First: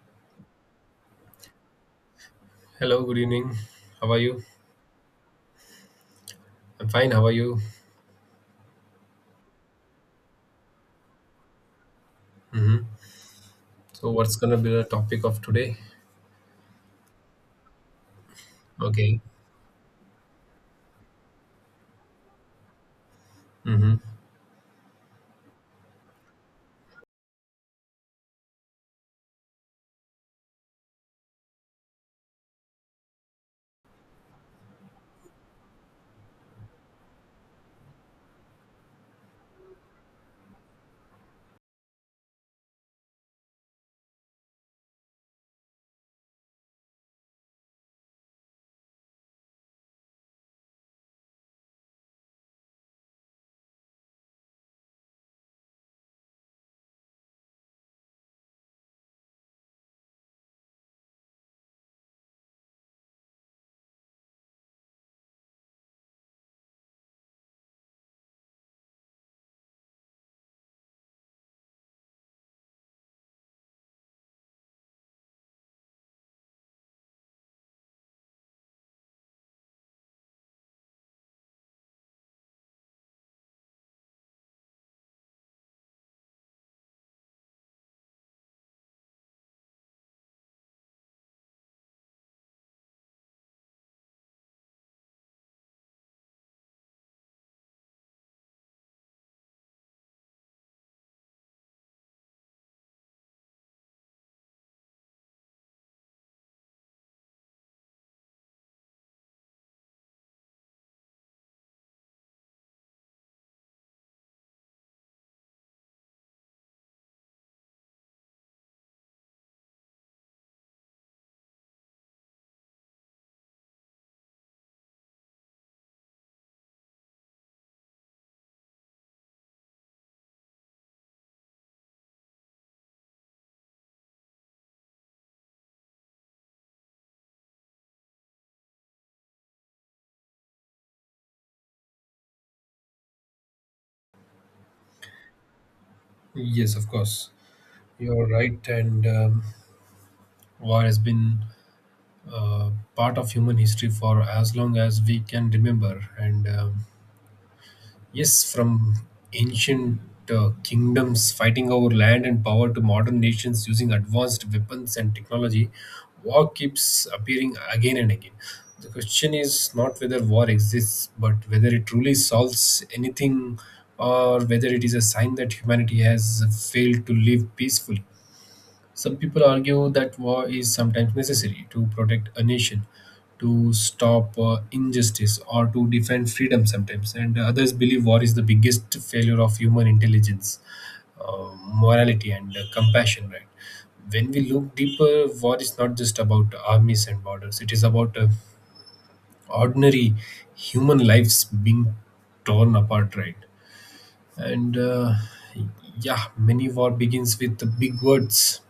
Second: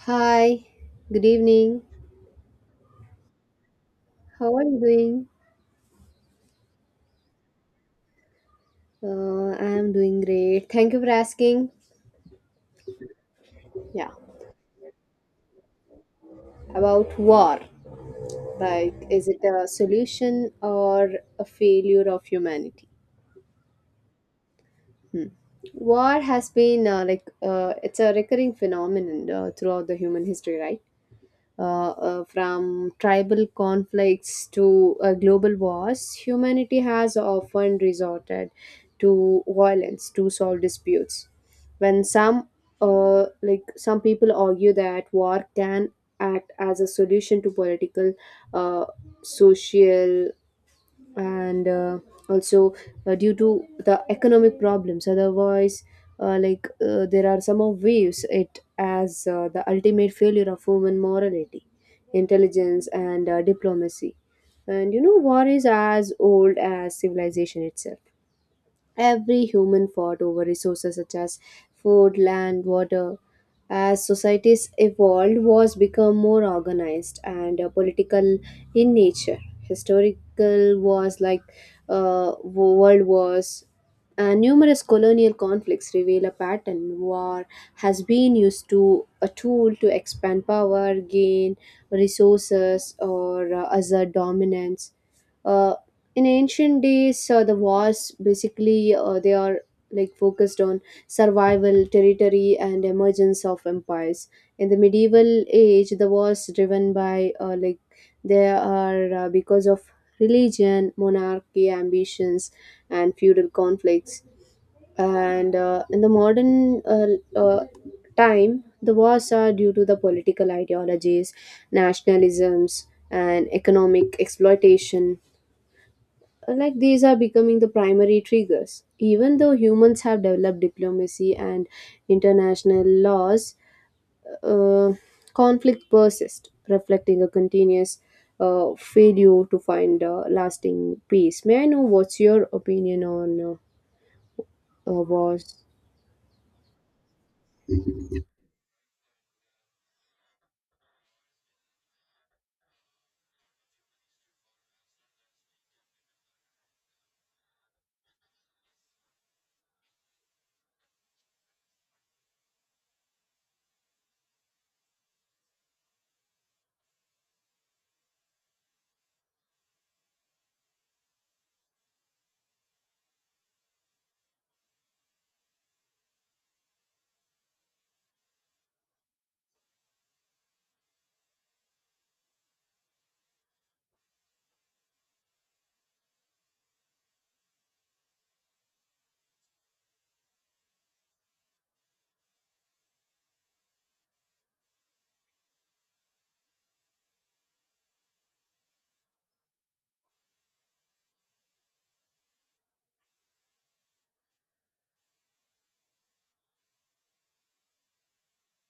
Hi, good evening. Hello, good evening. How are you? How are you doing? I'm fine. How are you? I am doing great. Thank you for asking. hmm So, Yeah, what's gonna be the topic of today? about war. Like, Okay. is it a solution or a failure of humanity? hmm War has been it's a recurring phenomenon throughout the human history, right? From tribal conflicts to global wars, humanity has often resorted to violence to solve disputes. When some, like some people argue that war can act as a solution to political, uh, social, and also due to the economic problems otherwise there are some of views it as the ultimate failure of human morality intelligence and diplomacy, and you know war is as old as civilization itself. Every human fought over resources such as food, land, water. As societies evolved, wars become more organized and political in nature. Historical wars like world wars and numerous colonial conflicts reveal a pattern. War has been used to a tool to expand power, gain resources, or assert dominance. uh, in ancient days the wars basically they are like focused on survival territory and emergence of empires. In the medieval age the wars driven by they are because of religion monarchy ambitions and feudal conflicts, and in the modern uh, time the wars are due to the political ideologies nationalisms and economic exploitation, like these are becoming the primary triggers. Even though humans have developed diplomacy and international laws, uh, conflict persists, reflecting a continuous failure to find lasting peace. May I know what's your opinion on wars? Yes, of course. You're right. And war has been uh, part of human history for as long as we can remember. And yes, from ancient kingdoms fighting over land and power to modern nations using advanced weapons and technology, war keeps appearing again and again. The question is not whether war exists, but whether it truly solves anything or whether it is a sign that humanity has failed to live peacefully. Some people argue that war is sometimes necessary to protect a nation, to stop injustice, or to defend freedom sometimes. And others believe war is the biggest failure of human intelligence, morality, and compassion, right? When we look deeper, war is not just about armies and borders, it is about ordinary human lives being torn apart, right? And yeah, many war begins with the big words:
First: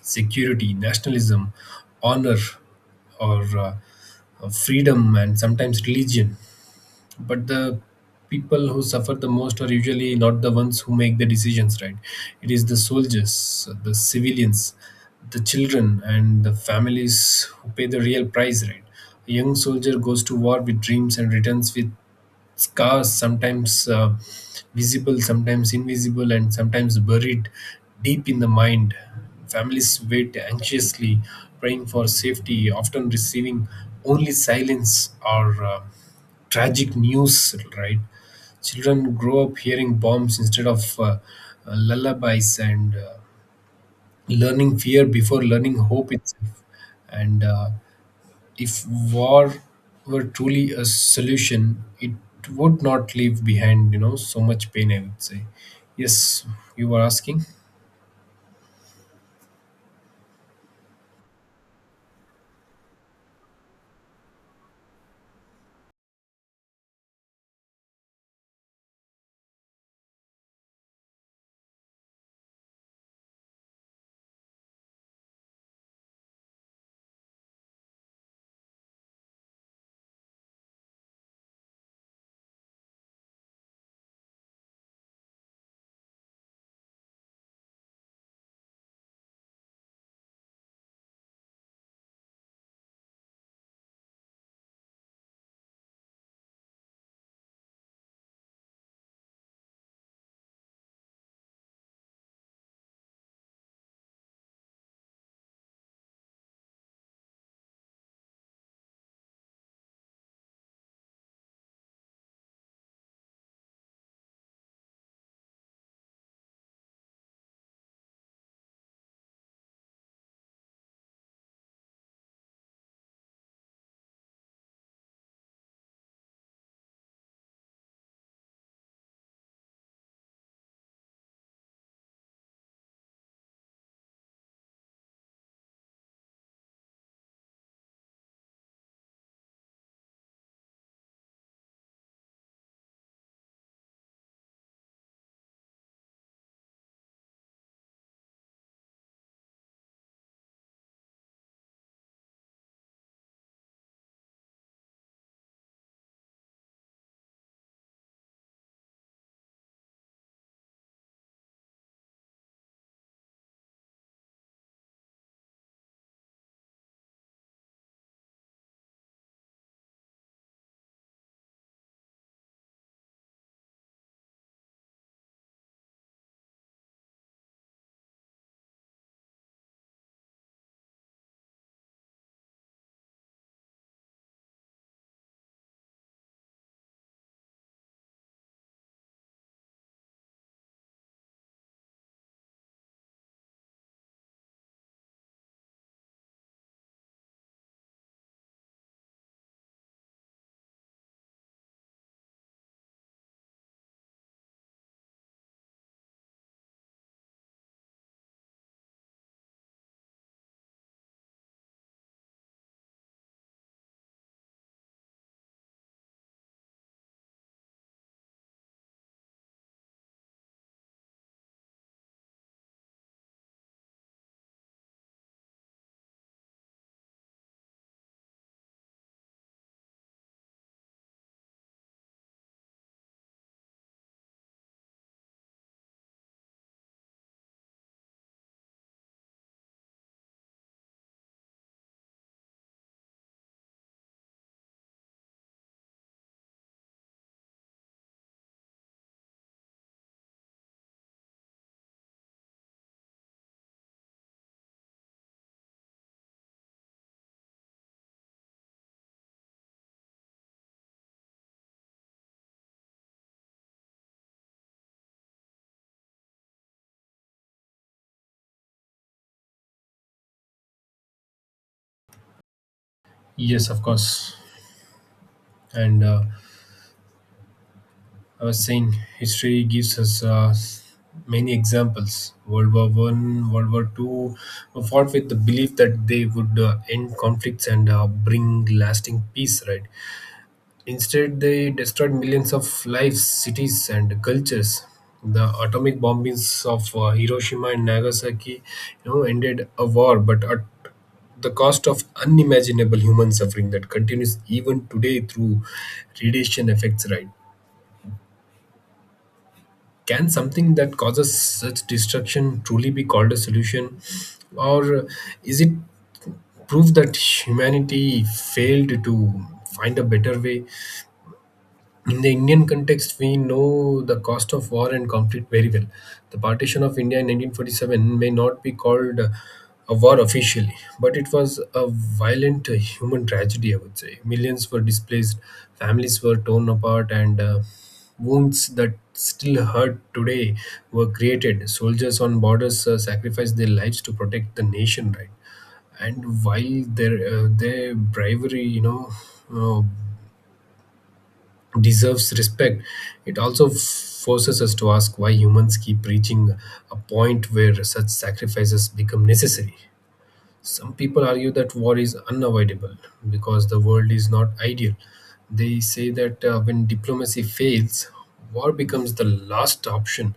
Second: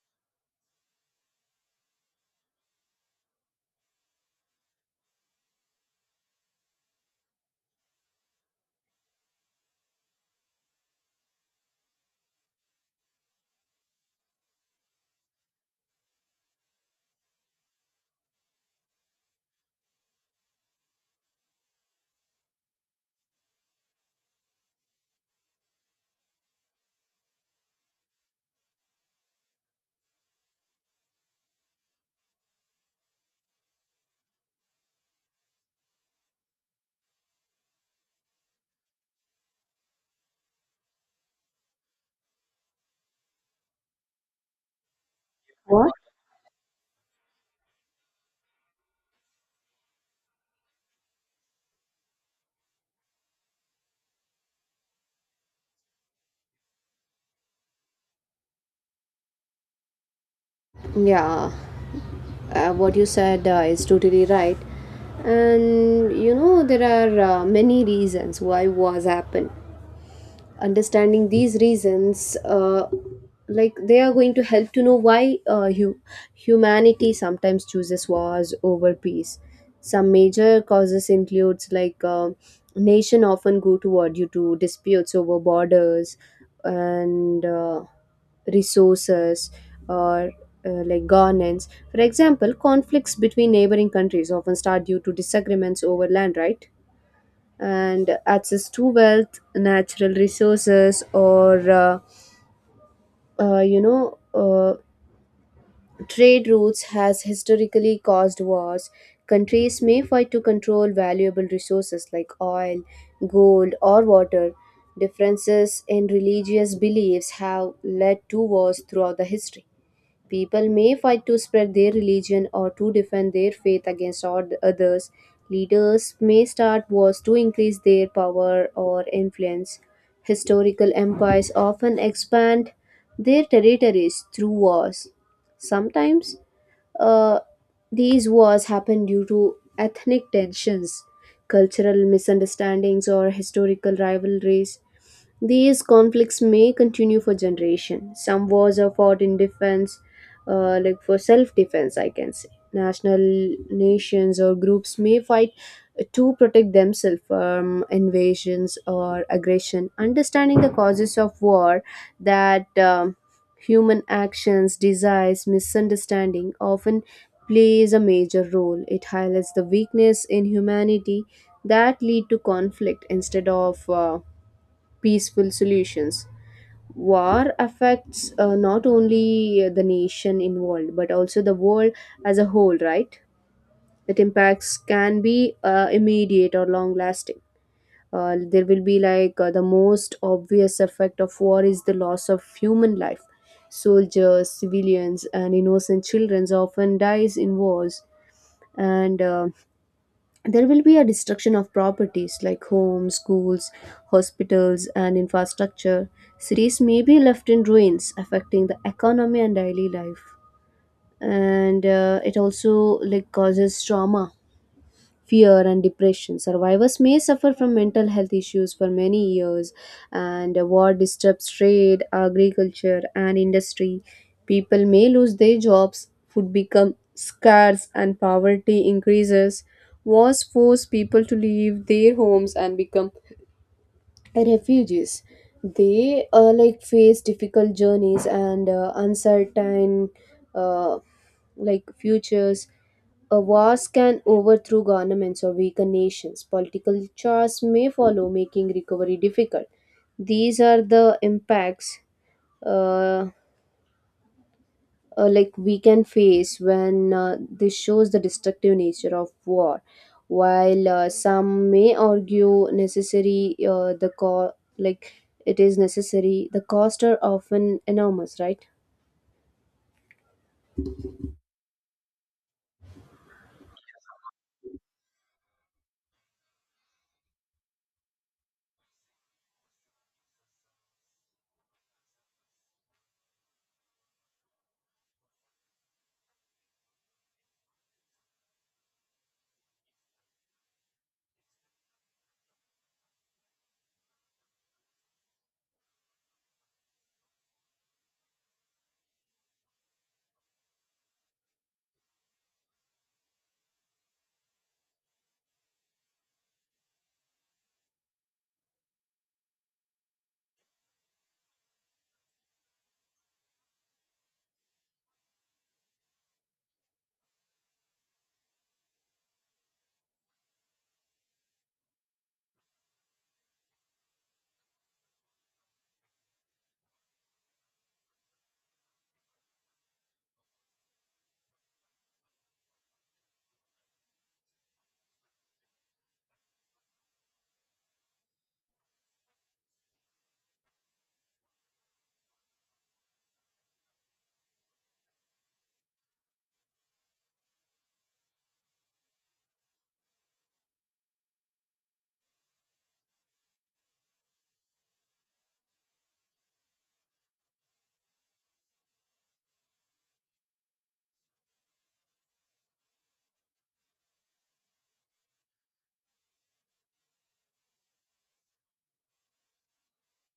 security, nationalism, honor, or freedom, and sometimes religion. But the people who suffer the most are usually not the ones who make the decisions, right? It is the soldiers, the civilians, the children and the families who pay the real price, right? A young soldier goes to war with dreams and returns with scars, sometimes visible, sometimes invisible, and sometimes buried deep in the mind. Families wait anxiously, praying for safety, often receiving only silence or tragic news, right? Children grow up hearing bombs instead of lullabies and learning fear before learning What? hope itself. And if war were truly a solution, it would not leave behind, you know, so much pain, I would say. Yes, you were asking? Yeah, what you said is totally right. And you know, there are many reasons why wars happen. Understanding these reasons like they are going to help to know why humanity sometimes chooses wars over peace. Some major causes includes nation often go to war due to disputes over borders and resources or like governance. For example conflicts between neighboring countries often start due to disagreements over land, right? And access to wealth, natural resources, or uh, you know, uh, trade routes has historically caused wars. Countries may fight to control valuable resources like oil, gold, or water. Differences in religious beliefs have led to wars throughout the history. People may fight to spread their religion or to defend their faith against others. Leaders may start wars to increase their power or influence. Historical empires often expand their territories through wars. Sometimes uh, these wars happen due to ethnic tensions, cultural misunderstandings, or historical rivalries. These conflicts may continue for generations. Some wars are fought in defense, like for self-defense I can say. National Nations or groups may fight to protect themselves from invasions or aggression. Understanding the causes of war, that human actions desires misunderstanding often plays a major role, it highlights the weakness in humanity that lead to conflict instead of peaceful solutions. War affects not only the nation involved but also the world as a whole, right? That impacts can be immediate or long lasting. There will be the most obvious effect of war is the loss of human life. Soldiers civilians and innocent children often dies in wars, and there will be a destruction of properties like homes, schools, hospitals, and infrastructure. Cities may be left in ruins, affecting the economy and daily life. And it also like causes trauma fear and depression. Survivors may suffer from mental health issues for many years, and war disrupts trade, agriculture, and industry. People may lose their jobs, food becomes scarce, and poverty increases. Wars force people to leave their homes and become refugees. They like face difficult journeys and uncertain uh, futures. A wars can overthrow governments or weaken nations. Political chaos may follow, making recovery difficult. These are the impacts uh, we can face when this shows the destructive nature of war. While some may argue necessary, the co- like it is necessary, the costs are often enormous, right? Yes, of course. And I was saying history gives us many examples. World War One, World War Two were fought with the belief that they would end conflicts and bring lasting peace. Right? Instead, they destroyed millions of lives, cities, and cultures. The atomic bombings of Hiroshima and Nagasaki, you know, ended a war, but at the cost of unimaginable human suffering that continues even today through radiation effects, right? Can something that causes such destruction truly be called a solution? Or is it proof that humanity failed to find a better way? In the Indian context, we know the cost of war and conflict very well. The partition of India in 1947 may not be called a war officially, but it was a violent human tragedy, I would say. Millions were displaced, families were torn apart, and wounds that still hurt today were created. Soldiers on borders sacrificed their lives to protect the nation, right? And while their bravery, you know, uh, deserves respect, it also forces us to ask why humans keep reaching a point where such sacrifices become necessary. Some people argue that war is unavoidable because the world is not ideal. They say that when diplomacy fails, war becomes the last option.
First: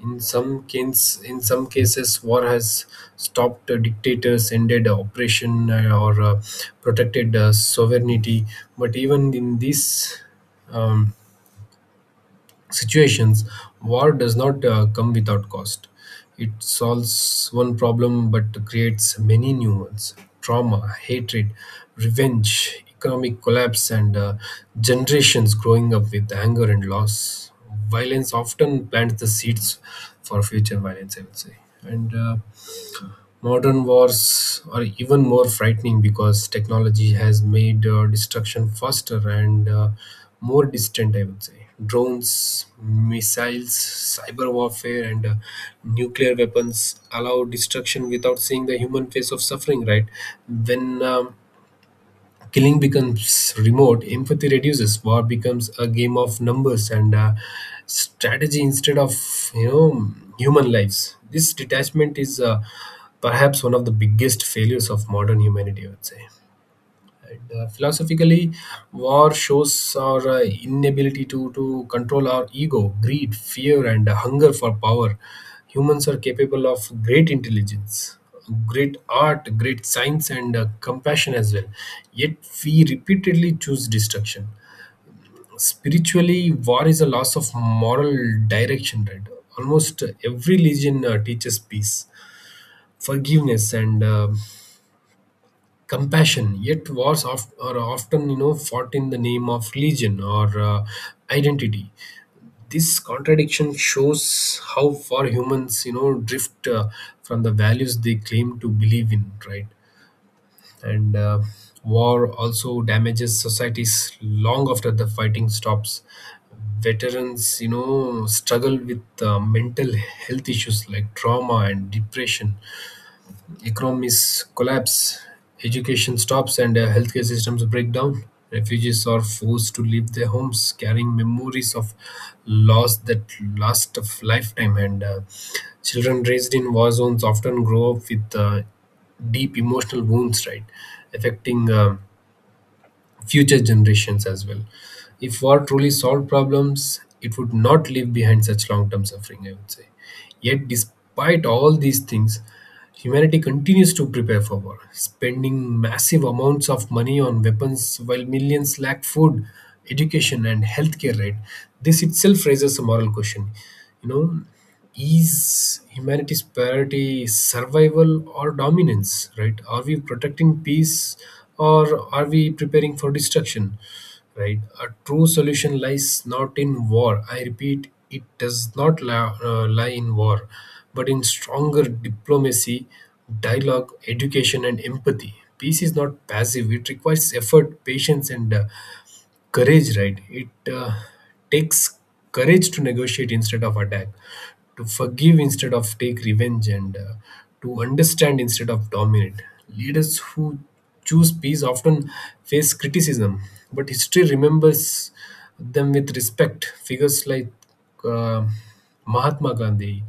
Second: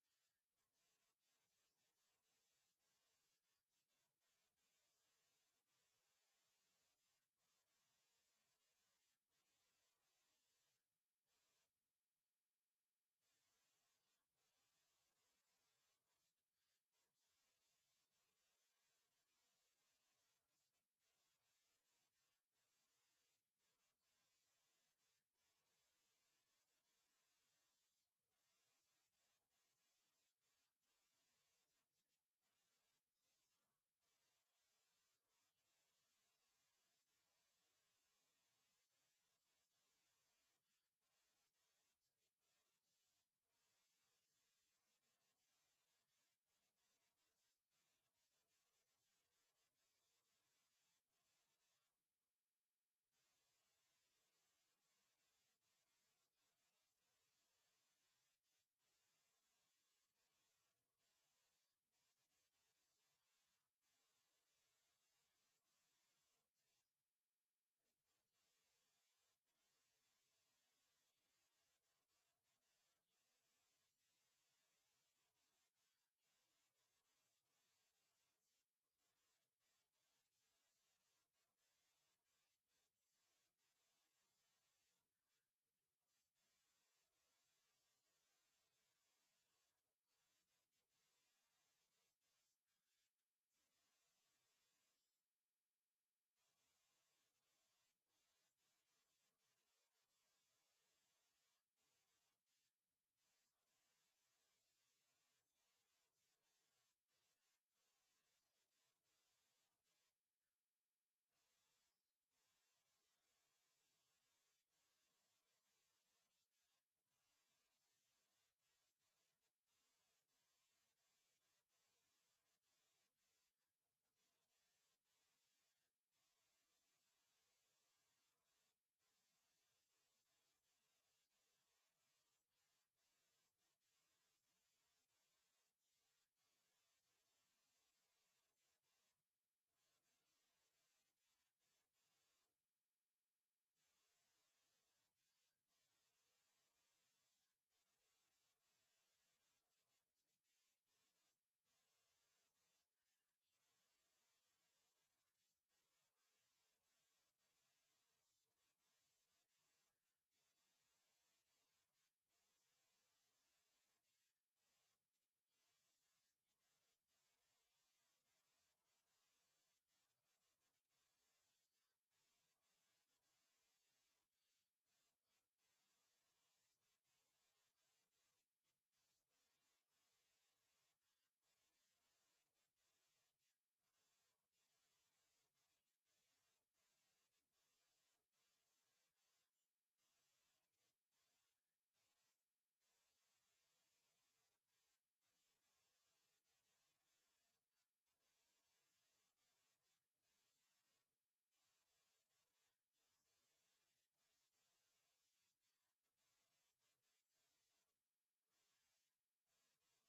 In some cases, war has stopped dictators, ended oppression, or protected sovereignty. But even in these um, situations, war does not come without cost. It solves one problem but creates many new ones: trauma, hatred, revenge, economic collapse, and generations growing up with anger and loss. Violence often plants the seeds for future violence, I would say. And modern wars are even more frightening because technology has made destruction faster and more distant, I would say. Drones, missiles, cyber warfare, and nuclear weapons allow destruction without seeing the human face of suffering, right? When killing becomes remote, empathy reduces, war becomes a game of numbers and strategy instead of, you know, human lives. This detachment is perhaps one of the biggest failures of modern humanity, I would say. And philosophically, war shows our inability to control our ego, greed, fear, and hunger for power. Humans are capable of great intelligence, great art, great science, and compassion as well. Yet, we repeatedly choose destruction. Spiritually, war is a loss of moral direction, right? Almost every religion teaches peace, forgiveness, and compassion, yet wars of, are often, you know, fought in the name of religion or identity. This contradiction shows how far humans, you know, drift from the values they claim to believe in, right? And war also damages societies long after the fighting stops. Veterans, you know, struggle with mental health issues like trauma and depression. Economies collapse, education stops, and healthcare systems break down. Refugees are forced to leave their homes, carrying memories of loss that last a lifetime. And children raised in war zones often grow up with deep emotional wounds, right, affecting future generations as well. If war truly solved problems, it would not leave behind such long-term suffering, I would say. Yet, despite all these things, humanity continues to prepare for war, spending massive amounts of money on weapons while millions lack food, education, and healthcare. Right? This itself raises a moral question. You know, is humanity's priority survival or dominance? Right? Are we protecting peace or are we preparing for destruction? Right, a true solution lies not in war, I repeat, it does not lie in war, but in stronger diplomacy, dialogue, education and empathy. Peace is not passive, it requires effort, patience and courage, right? It takes courage to negotiate instead of attack, to forgive instead of take revenge, and to understand instead of dominate. Leaders who choose peace often face criticism, but history remembers them with respect. Figures like uh, Mahatma Gandhi,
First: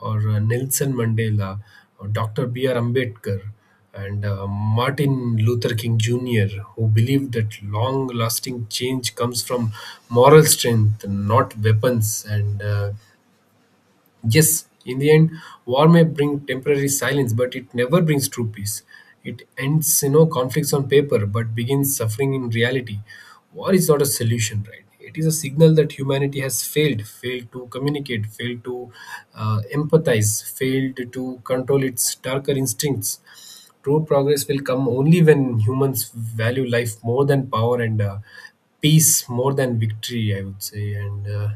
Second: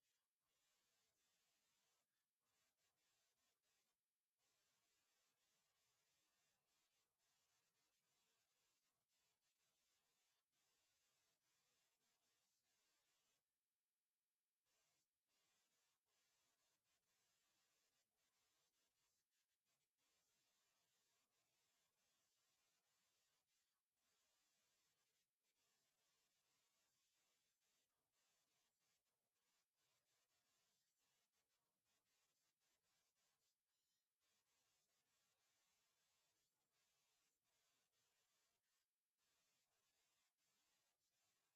or Nelson Mandela, or Dr. B.R. Ambedkar, and Martin Luther King Jr., who believed that long lasting change comes from moral strength, not weapons. And yes, in the end, war may bring temporary silence, but it never brings true peace. It ends, you know, conflicts on paper, but begins suffering in reality. War is not a solution, right? It is a signal that humanity has failed, failed to communicate, failed to empathize, failed to control its darker instincts. True progress will come only when humans value life more than power, and peace more than victory, I would say. And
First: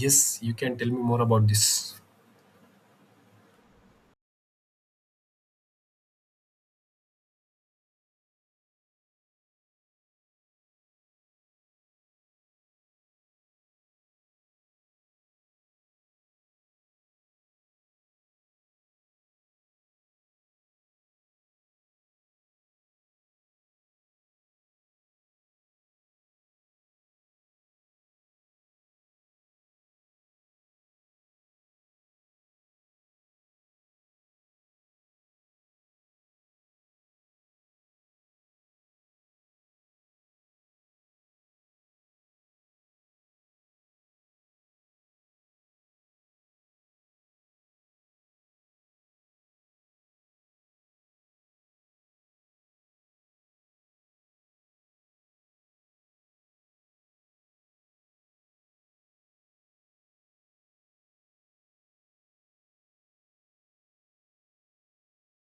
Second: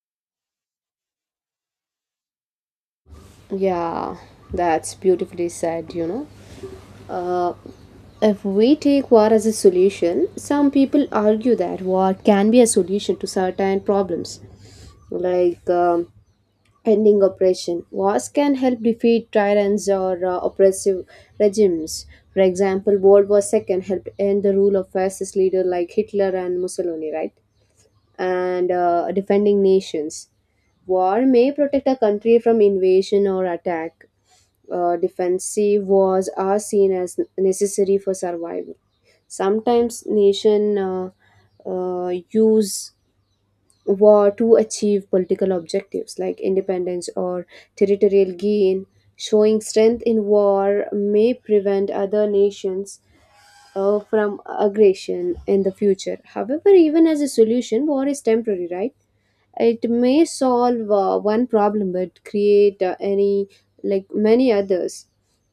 yes, you can tell me more about this. Yeah, that's beautifully said. You know. Uh, if we take war as a solution, some people argue that war can be a solution to certain problems, like ending oppression. Wars can help defeat tyrants or oppressive regimes. For example, World War II helped end the rule of fascist leaders like Hitler and Mussolini, right? And defending nations. War may protect a country from invasion or attack. Defensive wars are seen as necessary for survival. Sometimes nation use war to achieve political objectives like independence or territorial gain. Showing strength in war may prevent other nations from aggression in the future. However, even as a solution, war is temporary, right? It may solve one problem but create any like many others,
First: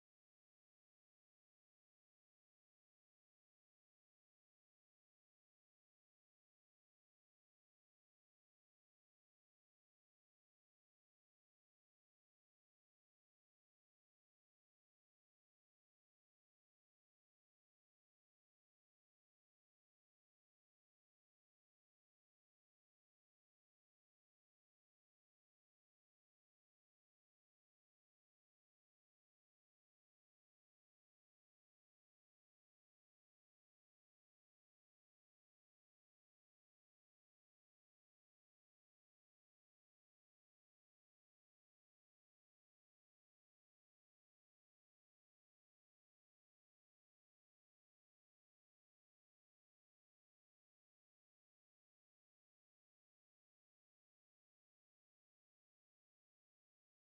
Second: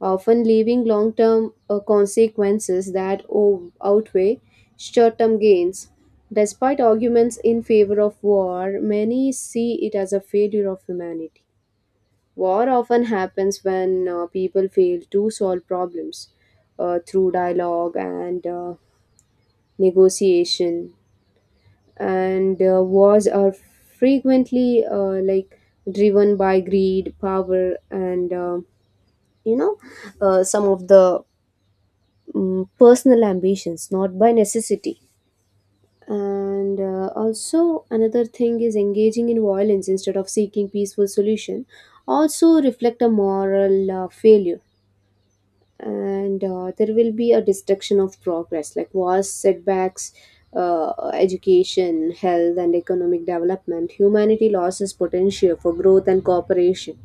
often leaving long term consequences that outweigh short term gains. Despite arguments in favor of war many see it as a failure of humanity. War often happens when people fail to solve problems through dialogue and negotiation, and wars are frequently driven by greed power and you know some of the personal ambitions not by necessity. And also another thing is engaging in violence instead of seeking peaceful solution also reflect a moral failure, and there will be a destruction of progress like wars setbacks education health and economic development. Humanity loses potential for growth and cooperation.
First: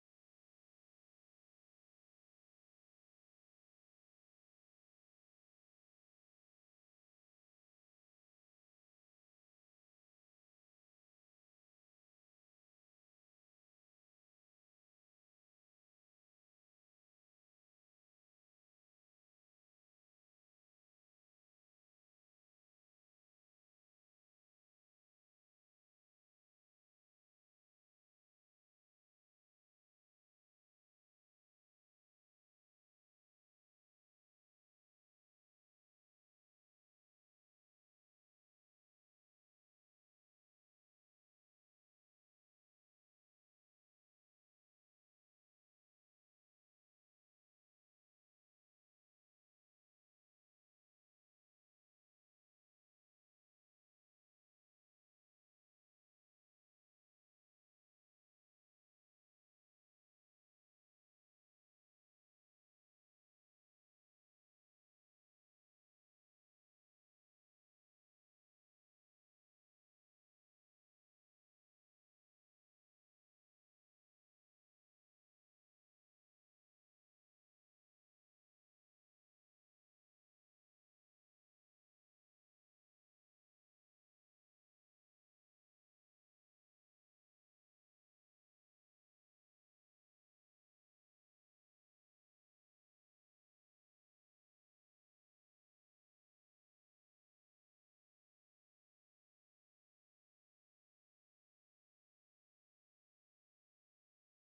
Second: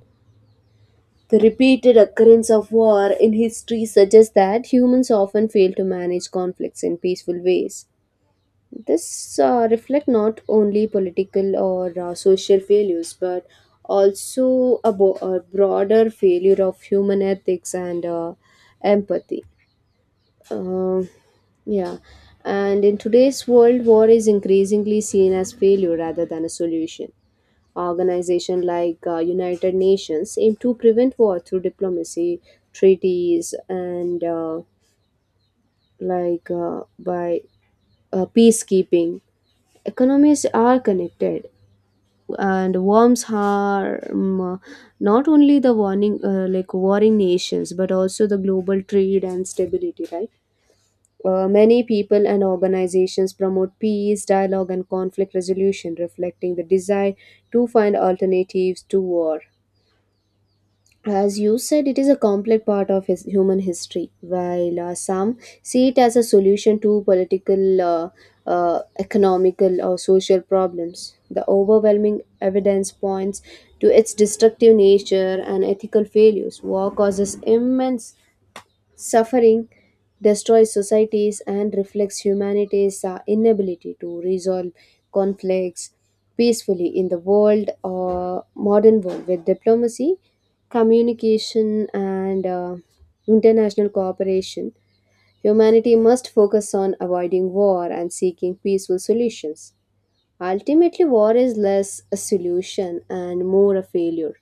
The repeated occurrence of war in history suggests that humans often fail to manage conflicts in peaceful ways. This reflect not only political or social failures but also a broader failure of human ethics and empathy. um, yeah. And in today's world, war is increasingly seen as failure rather than a solution. Organizations like United Nations aim to prevent war through diplomacy, treaties, and like by peacekeeping. Economies are connected, and worms harm not only the warning warring nations, but also the global trade and stability. Right. Many people and organizations promote peace, dialogue, and conflict resolution, reflecting the desire to find alternatives to war. As you said, it is a complex part of his human history. While some see it as a solution to political, economical, or social problems, the overwhelming evidence points to its destructive nature and ethical failures. War causes immense suffering destroys societies and reflects humanity's inability to resolve conflicts peacefully in the world or modern world with diplomacy, communication, and international cooperation. Humanity must focus on avoiding war and seeking peaceful solutions. Ultimately, war is less a solution and more a failure,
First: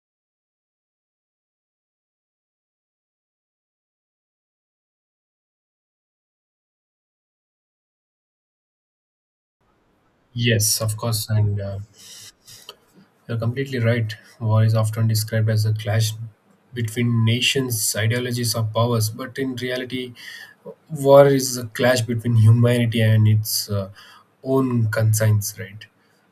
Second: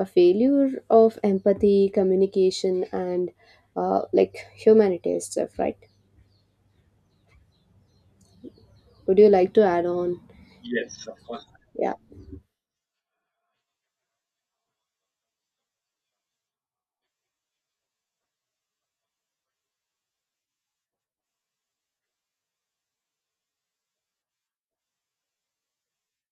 a failure of empathy, communication, and like humanities stuff, right? Would you like to add on? Yes, of course, and Yeah, you're completely right. War is often described as a clash between nations, ideologies, or powers, but in reality, war is a clash between humanity and its own concerns, right?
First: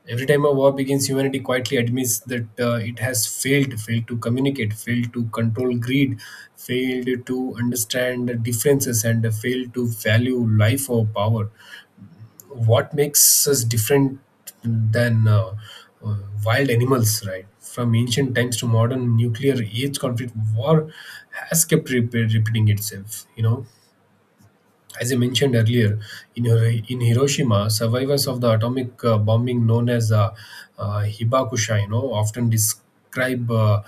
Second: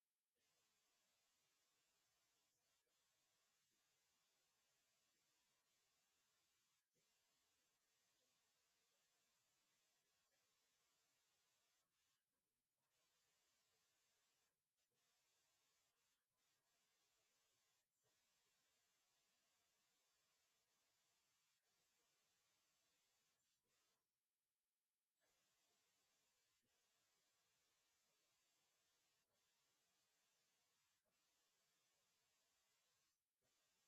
Every time a war begins, humanity quietly admits that it has failed, failed to communicate, failed to control greed, failed to understand the differences, and failed to value life or power. What makes us different than uh, wild animals, right? From ancient times to modern nuclear age conflict, war has kept repeating itself. You know, as I mentioned earlier, in Hiroshima, survivors of the atomic bombing known as Hibakusha, you know, often describe uh,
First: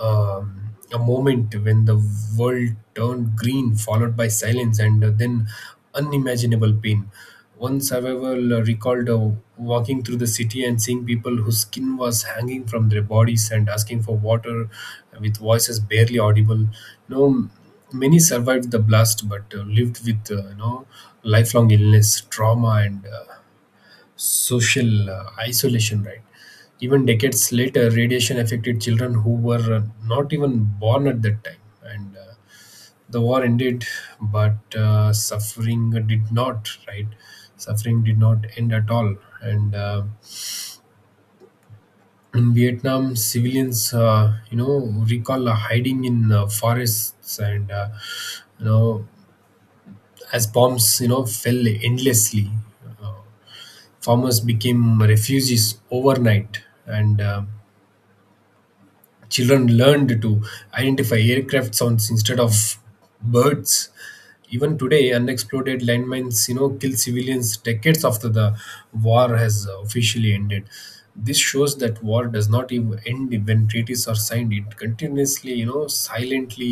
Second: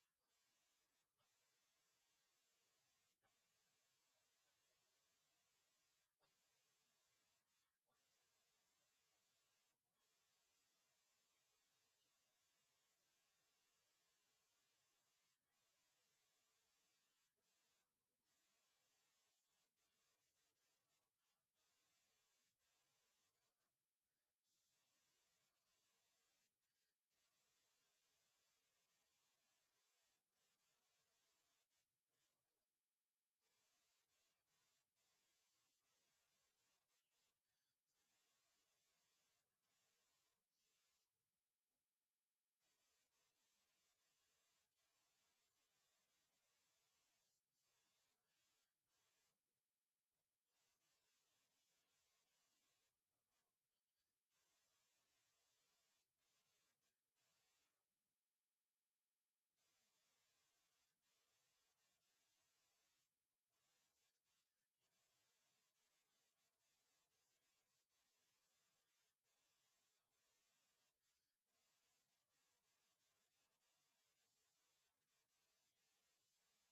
um, a moment when the world turned green, followed by silence and then unimaginable pain. One survivor recalled walking through the city and seeing people whose skin was hanging from their bodies and asking for water with voices barely audible. You know, many survived the blast but lived with you know lifelong illness, trauma, and social isolation. Right. Even decades later, radiation affected children who were not even born at that time, and the war ended, but suffering did not, right? Suffering did not end at all. And in Vietnam, civilians, you know, recall hiding in forests and, you know, as bombs, you know, fell endlessly. Uh, farmers became refugees overnight, and children learned to identify aircraft sounds instead of birds. Even today, unexploded landmines, you know, kill civilians decades after the war has officially ended. This shows that war does not even end when treaties are signed. It continuously, you know, silently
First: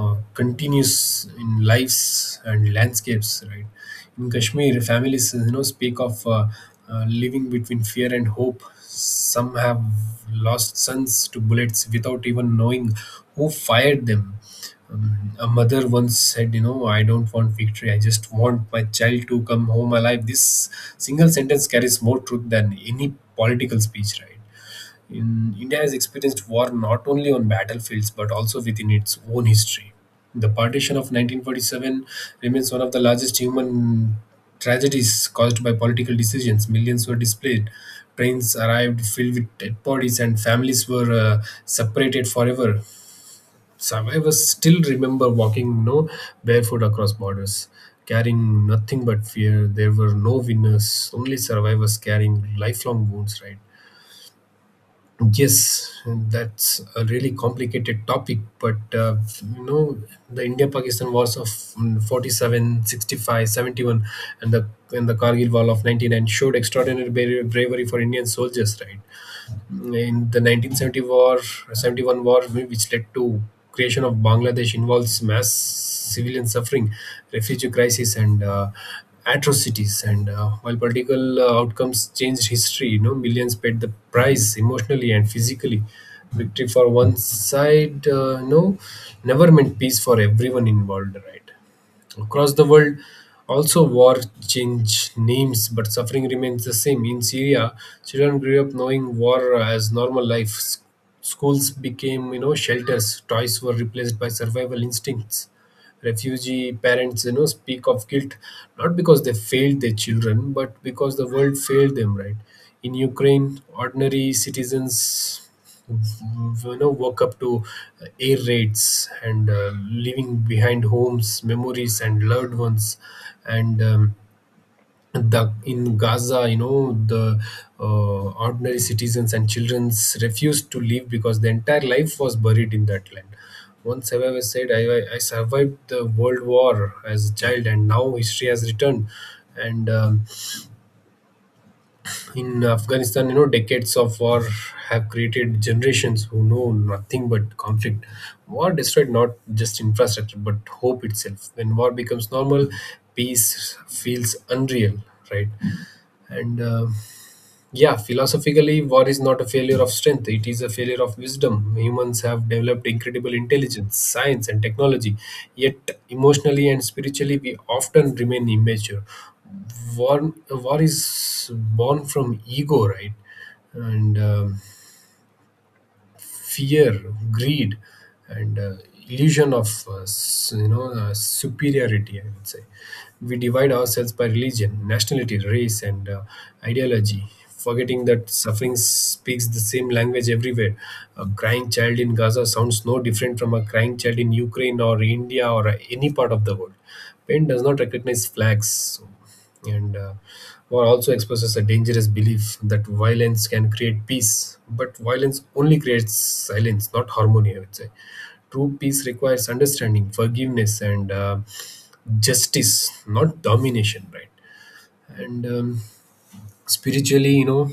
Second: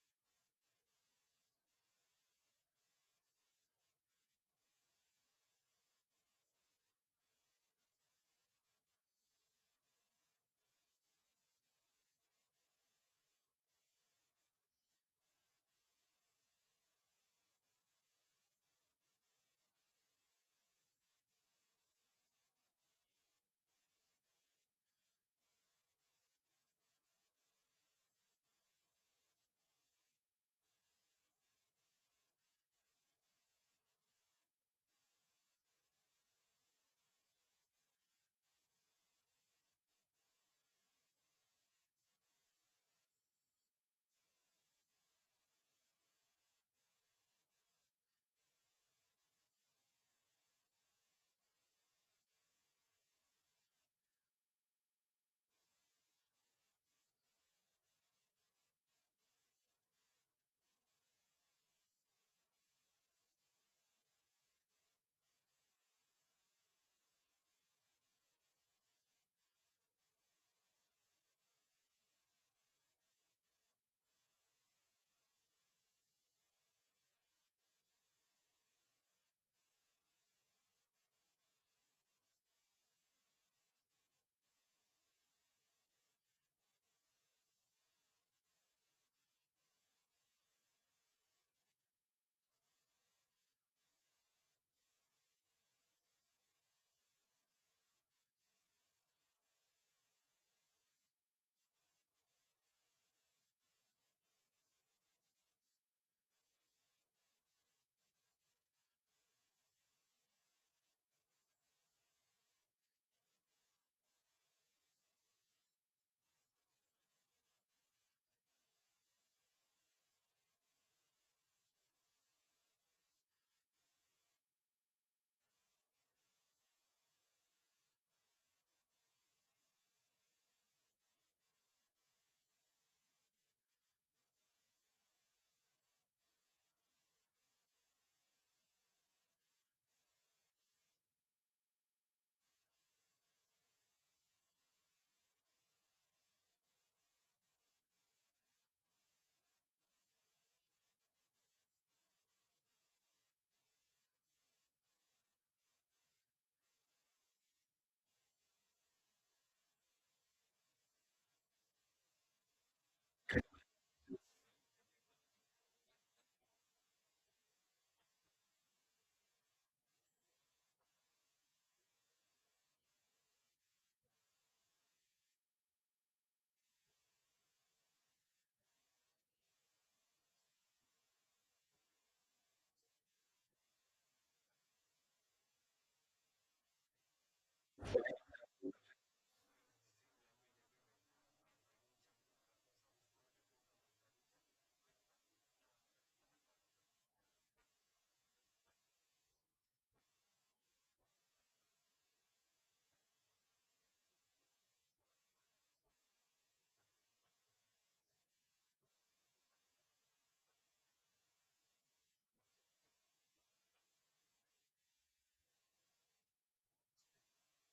continues in lives and landscapes, right? In Kashmir, families, you know, speak of living between fear and hope. Some have lost sons to bullets without even knowing who fired them. A mother once said, "You know, I don't want victory, I just want my child to come home alive." This single sentence carries more truth than any political speech, right? In, India has experienced war not only on battlefields but also within its own history. The partition of 1947 remains one of the largest human tragedies caused by political decisions. Millions were displaced, trains arrived filled with dead bodies, and families were separated forever. Survivors still remember walking no barefoot across borders, carrying nothing but fear. There were no winners, only survivors carrying lifelong wounds, right? Yes, that's a really complicated topic, but you know, the India Pakistan wars of 47, 65, 71, and the Kargil War of 99 showed extraordinary bravery for Indian soldiers, right? In the 1970 war 71 war, which led to creation of Bangladesh, involves mass civilian suffering, refugee crisis, and atrocities. And while political outcomes changed history, you know, millions paid the price emotionally and physically. Victory for one side, never meant peace for everyone involved, right? Across the world, also war changed names, but suffering remains the same. In Syria, children grew up knowing war as normal life. Schools became, you know, shelters. Toys were replaced by survival instincts. Refugee parents, you know, speak of guilt not because they failed their children, but because the world failed them. Right? In Ukraine, ordinary citizens, you know, woke up to air raids and leaving behind homes, memories and loved ones. And the in Gaza, you know, the ordinary citizens and childrens refused to leave because the entire life was buried in that land. Once however said, I survived the world war as a child and now history has returned." And in Afghanistan, you know, decades of war have created generations who know nothing but conflict. War destroyed not just infrastructure but hope itself. When war becomes normal, peace feels unreal, right? And yeah, philosophically, war is not a failure of strength. It is a failure of wisdom. Humans have developed incredible intelligence, science, and technology. Yet, emotionally and spiritually, we often remain immature. War is born from ego, right? And fear, greed, and illusion of you know superiority, I would say. We divide ourselves by religion, nationality, race, and ideology. Forgetting that suffering speaks the same language everywhere. A crying child in Gaza sounds no different from a crying child in Ukraine or India or any part of the world. Pain does not recognize flags. So and war also exposes a dangerous belief that violence can create peace, but violence only creates silence, not harmony, I would say. True peace requires understanding, forgiveness and justice, not domination, right? And spiritually, you know,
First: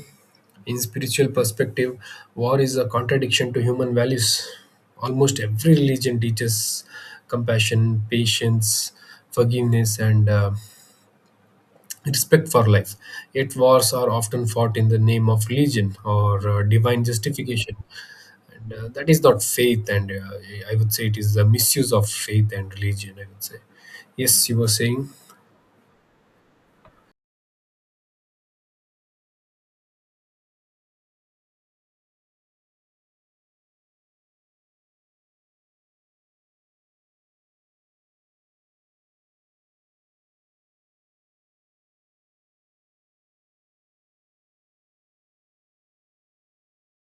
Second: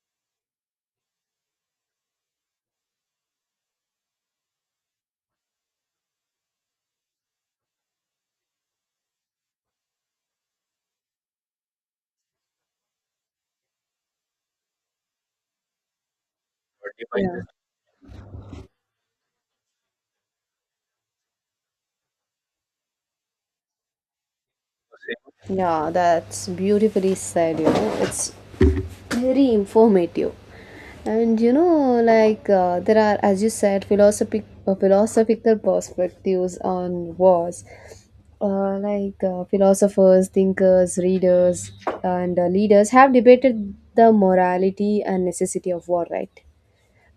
in spiritual perspective, war is a contradiction to human values. Almost every religion teaches compassion, patience, forgiveness and respect for life. Yet wars are often fought in the name of religion or divine yeah, justification. And that is not faith, and I would say it is the misuse of faith and religion, I would say. Yes, you were saying. this? Yeah. That's beautifully said. You know, it's very informative, and you know, there are, as you said, philosophical perspectives on wars. Philosophers, thinkers, readers, and leaders have debated the morality and necessity of war, right?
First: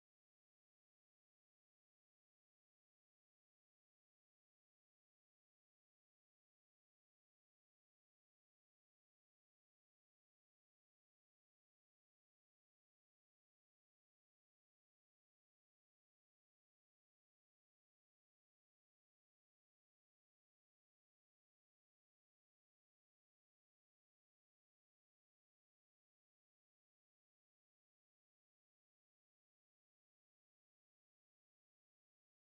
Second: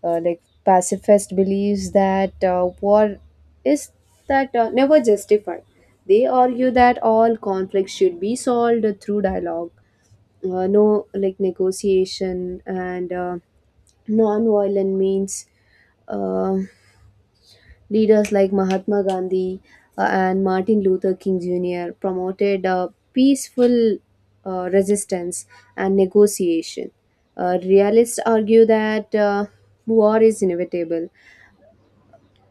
Pacifist believes that war is that never justified. They argue that all conflicts should be solved through dialogue, no like negotiation and non-violent means. Uh, Leaders like Mahatma Gandhi and Martin Luther King Jr. promoted peaceful resistance and negotiation. Realists argue that war is inevitable.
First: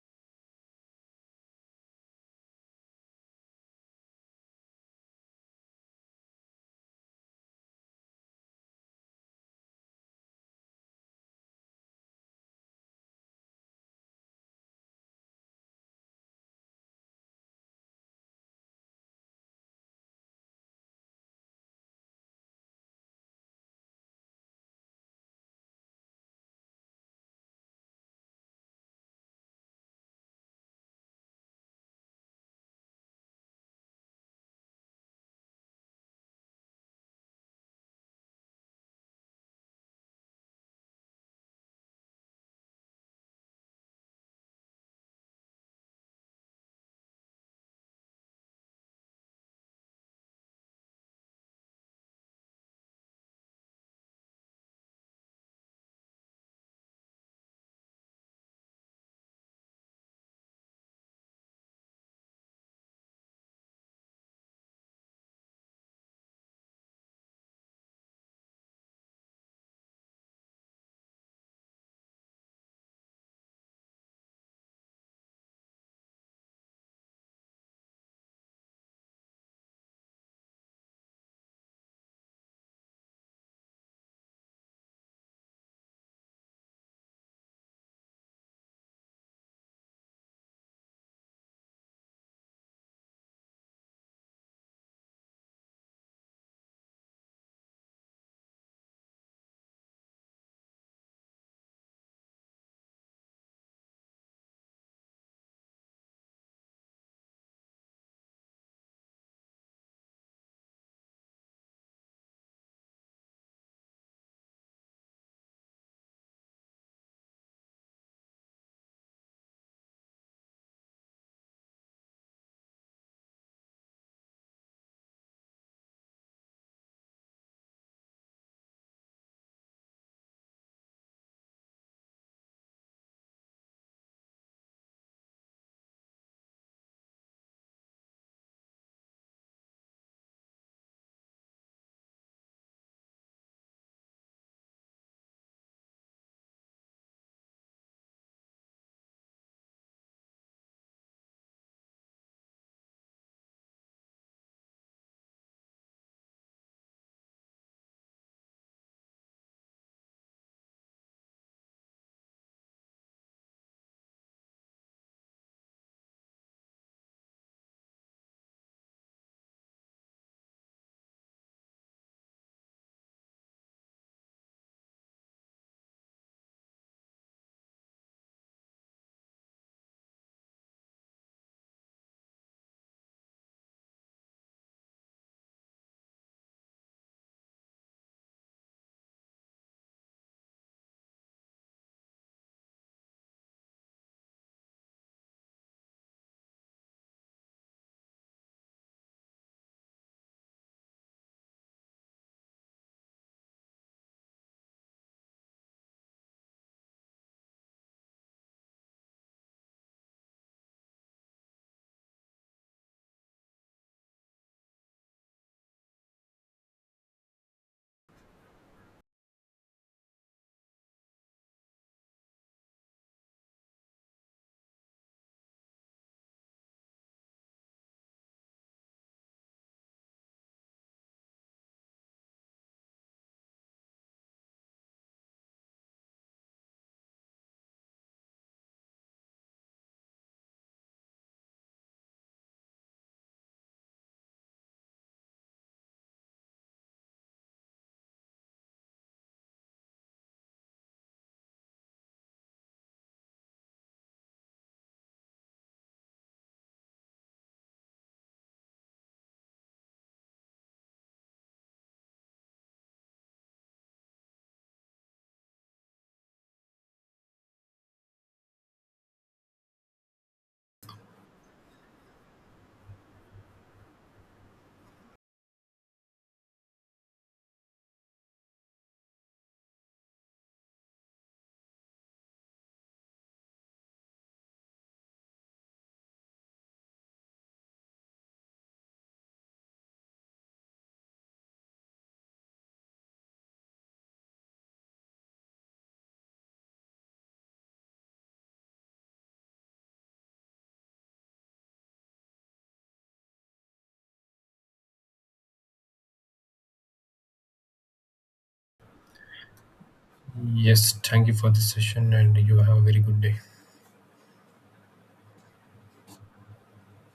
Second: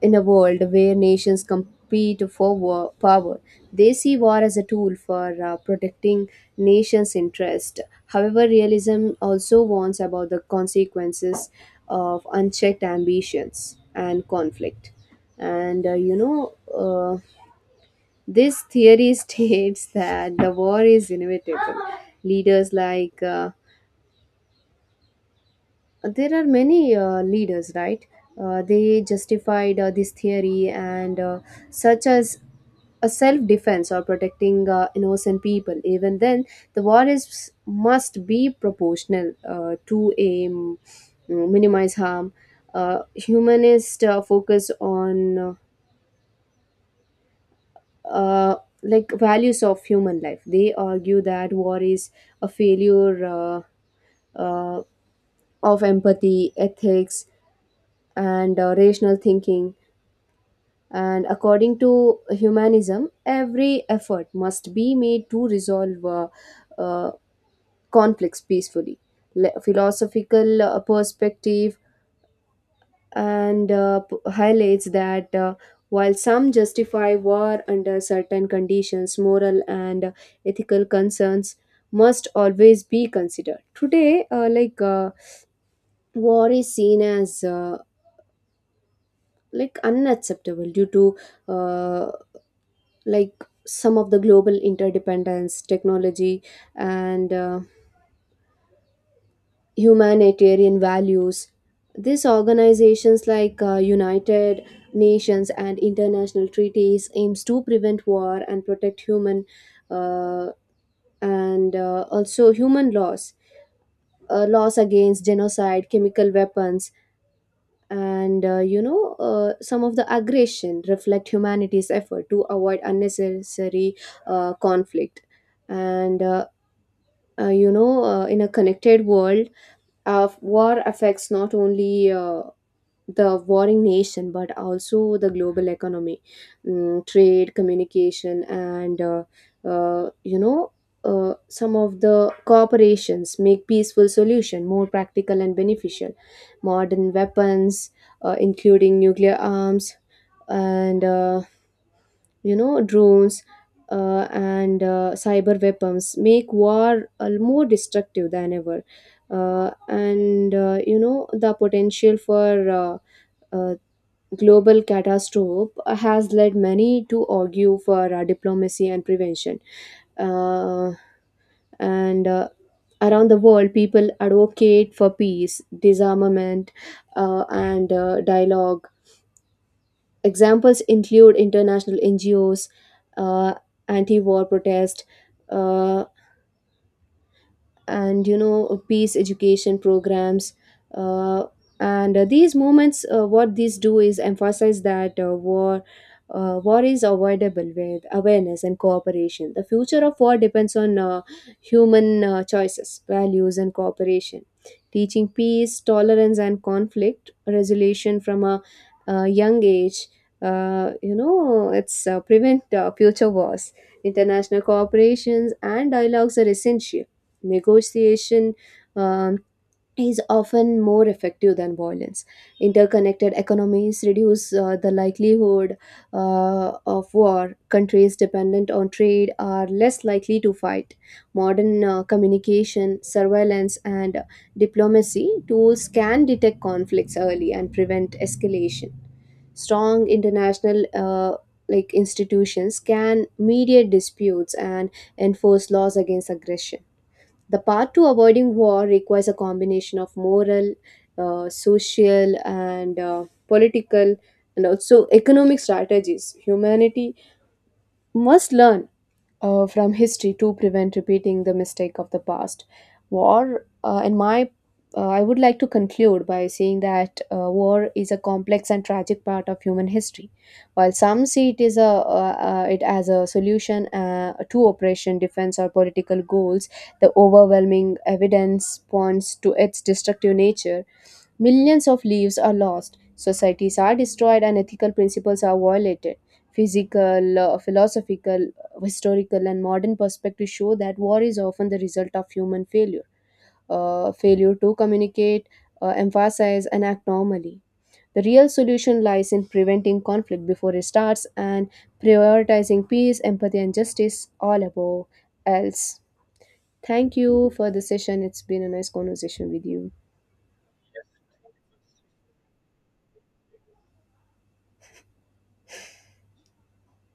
In a world where nations compete for war, power, they see war as a tool for protecting nations' interest. However, realism also warns about the consequences of unchecked ambitions and conflict. And this theory states that the war is inevitable. Leaders like there are many leaders, right? They justified this theory and such as a self defense or protecting innocent people, even then the war is must be proportional to aim, minimize harm. Humanist focus on uh, values of human life. They argue that war is a failure uh, of empathy ethics and rational thinking, and according to humanism every effort must be made to resolve uh, conflicts peacefully. Philosophical perspective and highlights that while some justify war under certain conditions, moral and ethical concerns must always be considered. Today, war is seen as unacceptable due to uh, some of the global interdependence, technology, and humanitarian values. These organizations like United Nations and international treaties aims to prevent war and protect human, uh, and also human laws, laws against genocide, chemical weapons, and some of the aggression reflect humanity's effort to avoid unnecessary conflict. And in a connected world, war affects not only the warring nation but also the global economy. Trade communication and uh, you know some of the corporations make peaceful solution more practical and beneficial. Modern weapons including nuclear arms and drones and cyber weapons make war more destructive than ever. And You know the potential for uh, global catastrophe has led many to argue for diplomacy and prevention. Uh, and Around the world, people advocate for peace, disarmament, and dialogue. Examples include international NGOs, uh, anti war protest. Uh, and You know peace education programs uh, and these movements what these do is emphasize that war is avoidable with awareness and cooperation. The future of war depends on human choices values and cooperation. Teaching peace tolerance and conflict resolution from a, young age, you know it's prevent future wars. International cooperations and dialogues are essential. Negotiation um, is often more effective than violence. Interconnected economies reduce the likelihood of war. Countries dependent on trade are less likely to fight. Modern communication, surveillance, and diplomacy tools can detect conflicts early and prevent escalation. Strong international institutions can mediate disputes and enforce laws against aggression. The path to avoiding war requires a combination of moral, social, and political, and also economic strategies. Humanity must learn from history to prevent repeating the mistake of the past. War, uh, in my, I would like to conclude by saying that war is a complex and tragic part of human history. While some see it is a it as a solution to oppression, defense, or political goals, the overwhelming evidence points to its destructive nature. Millions of lives are lost, societies are destroyed, and ethical principles are violated. Physical, philosophical, historical and modern perspectives show that war is often the result of human failure, failure to communicate, emphasize, and act normally. The real solution lies in preventing conflict before it starts and prioritizing peace, empathy, and justice all above else. Thank you for the session. It's been a nice conversation with you. Yes, thank you for this session, and you have a very good day.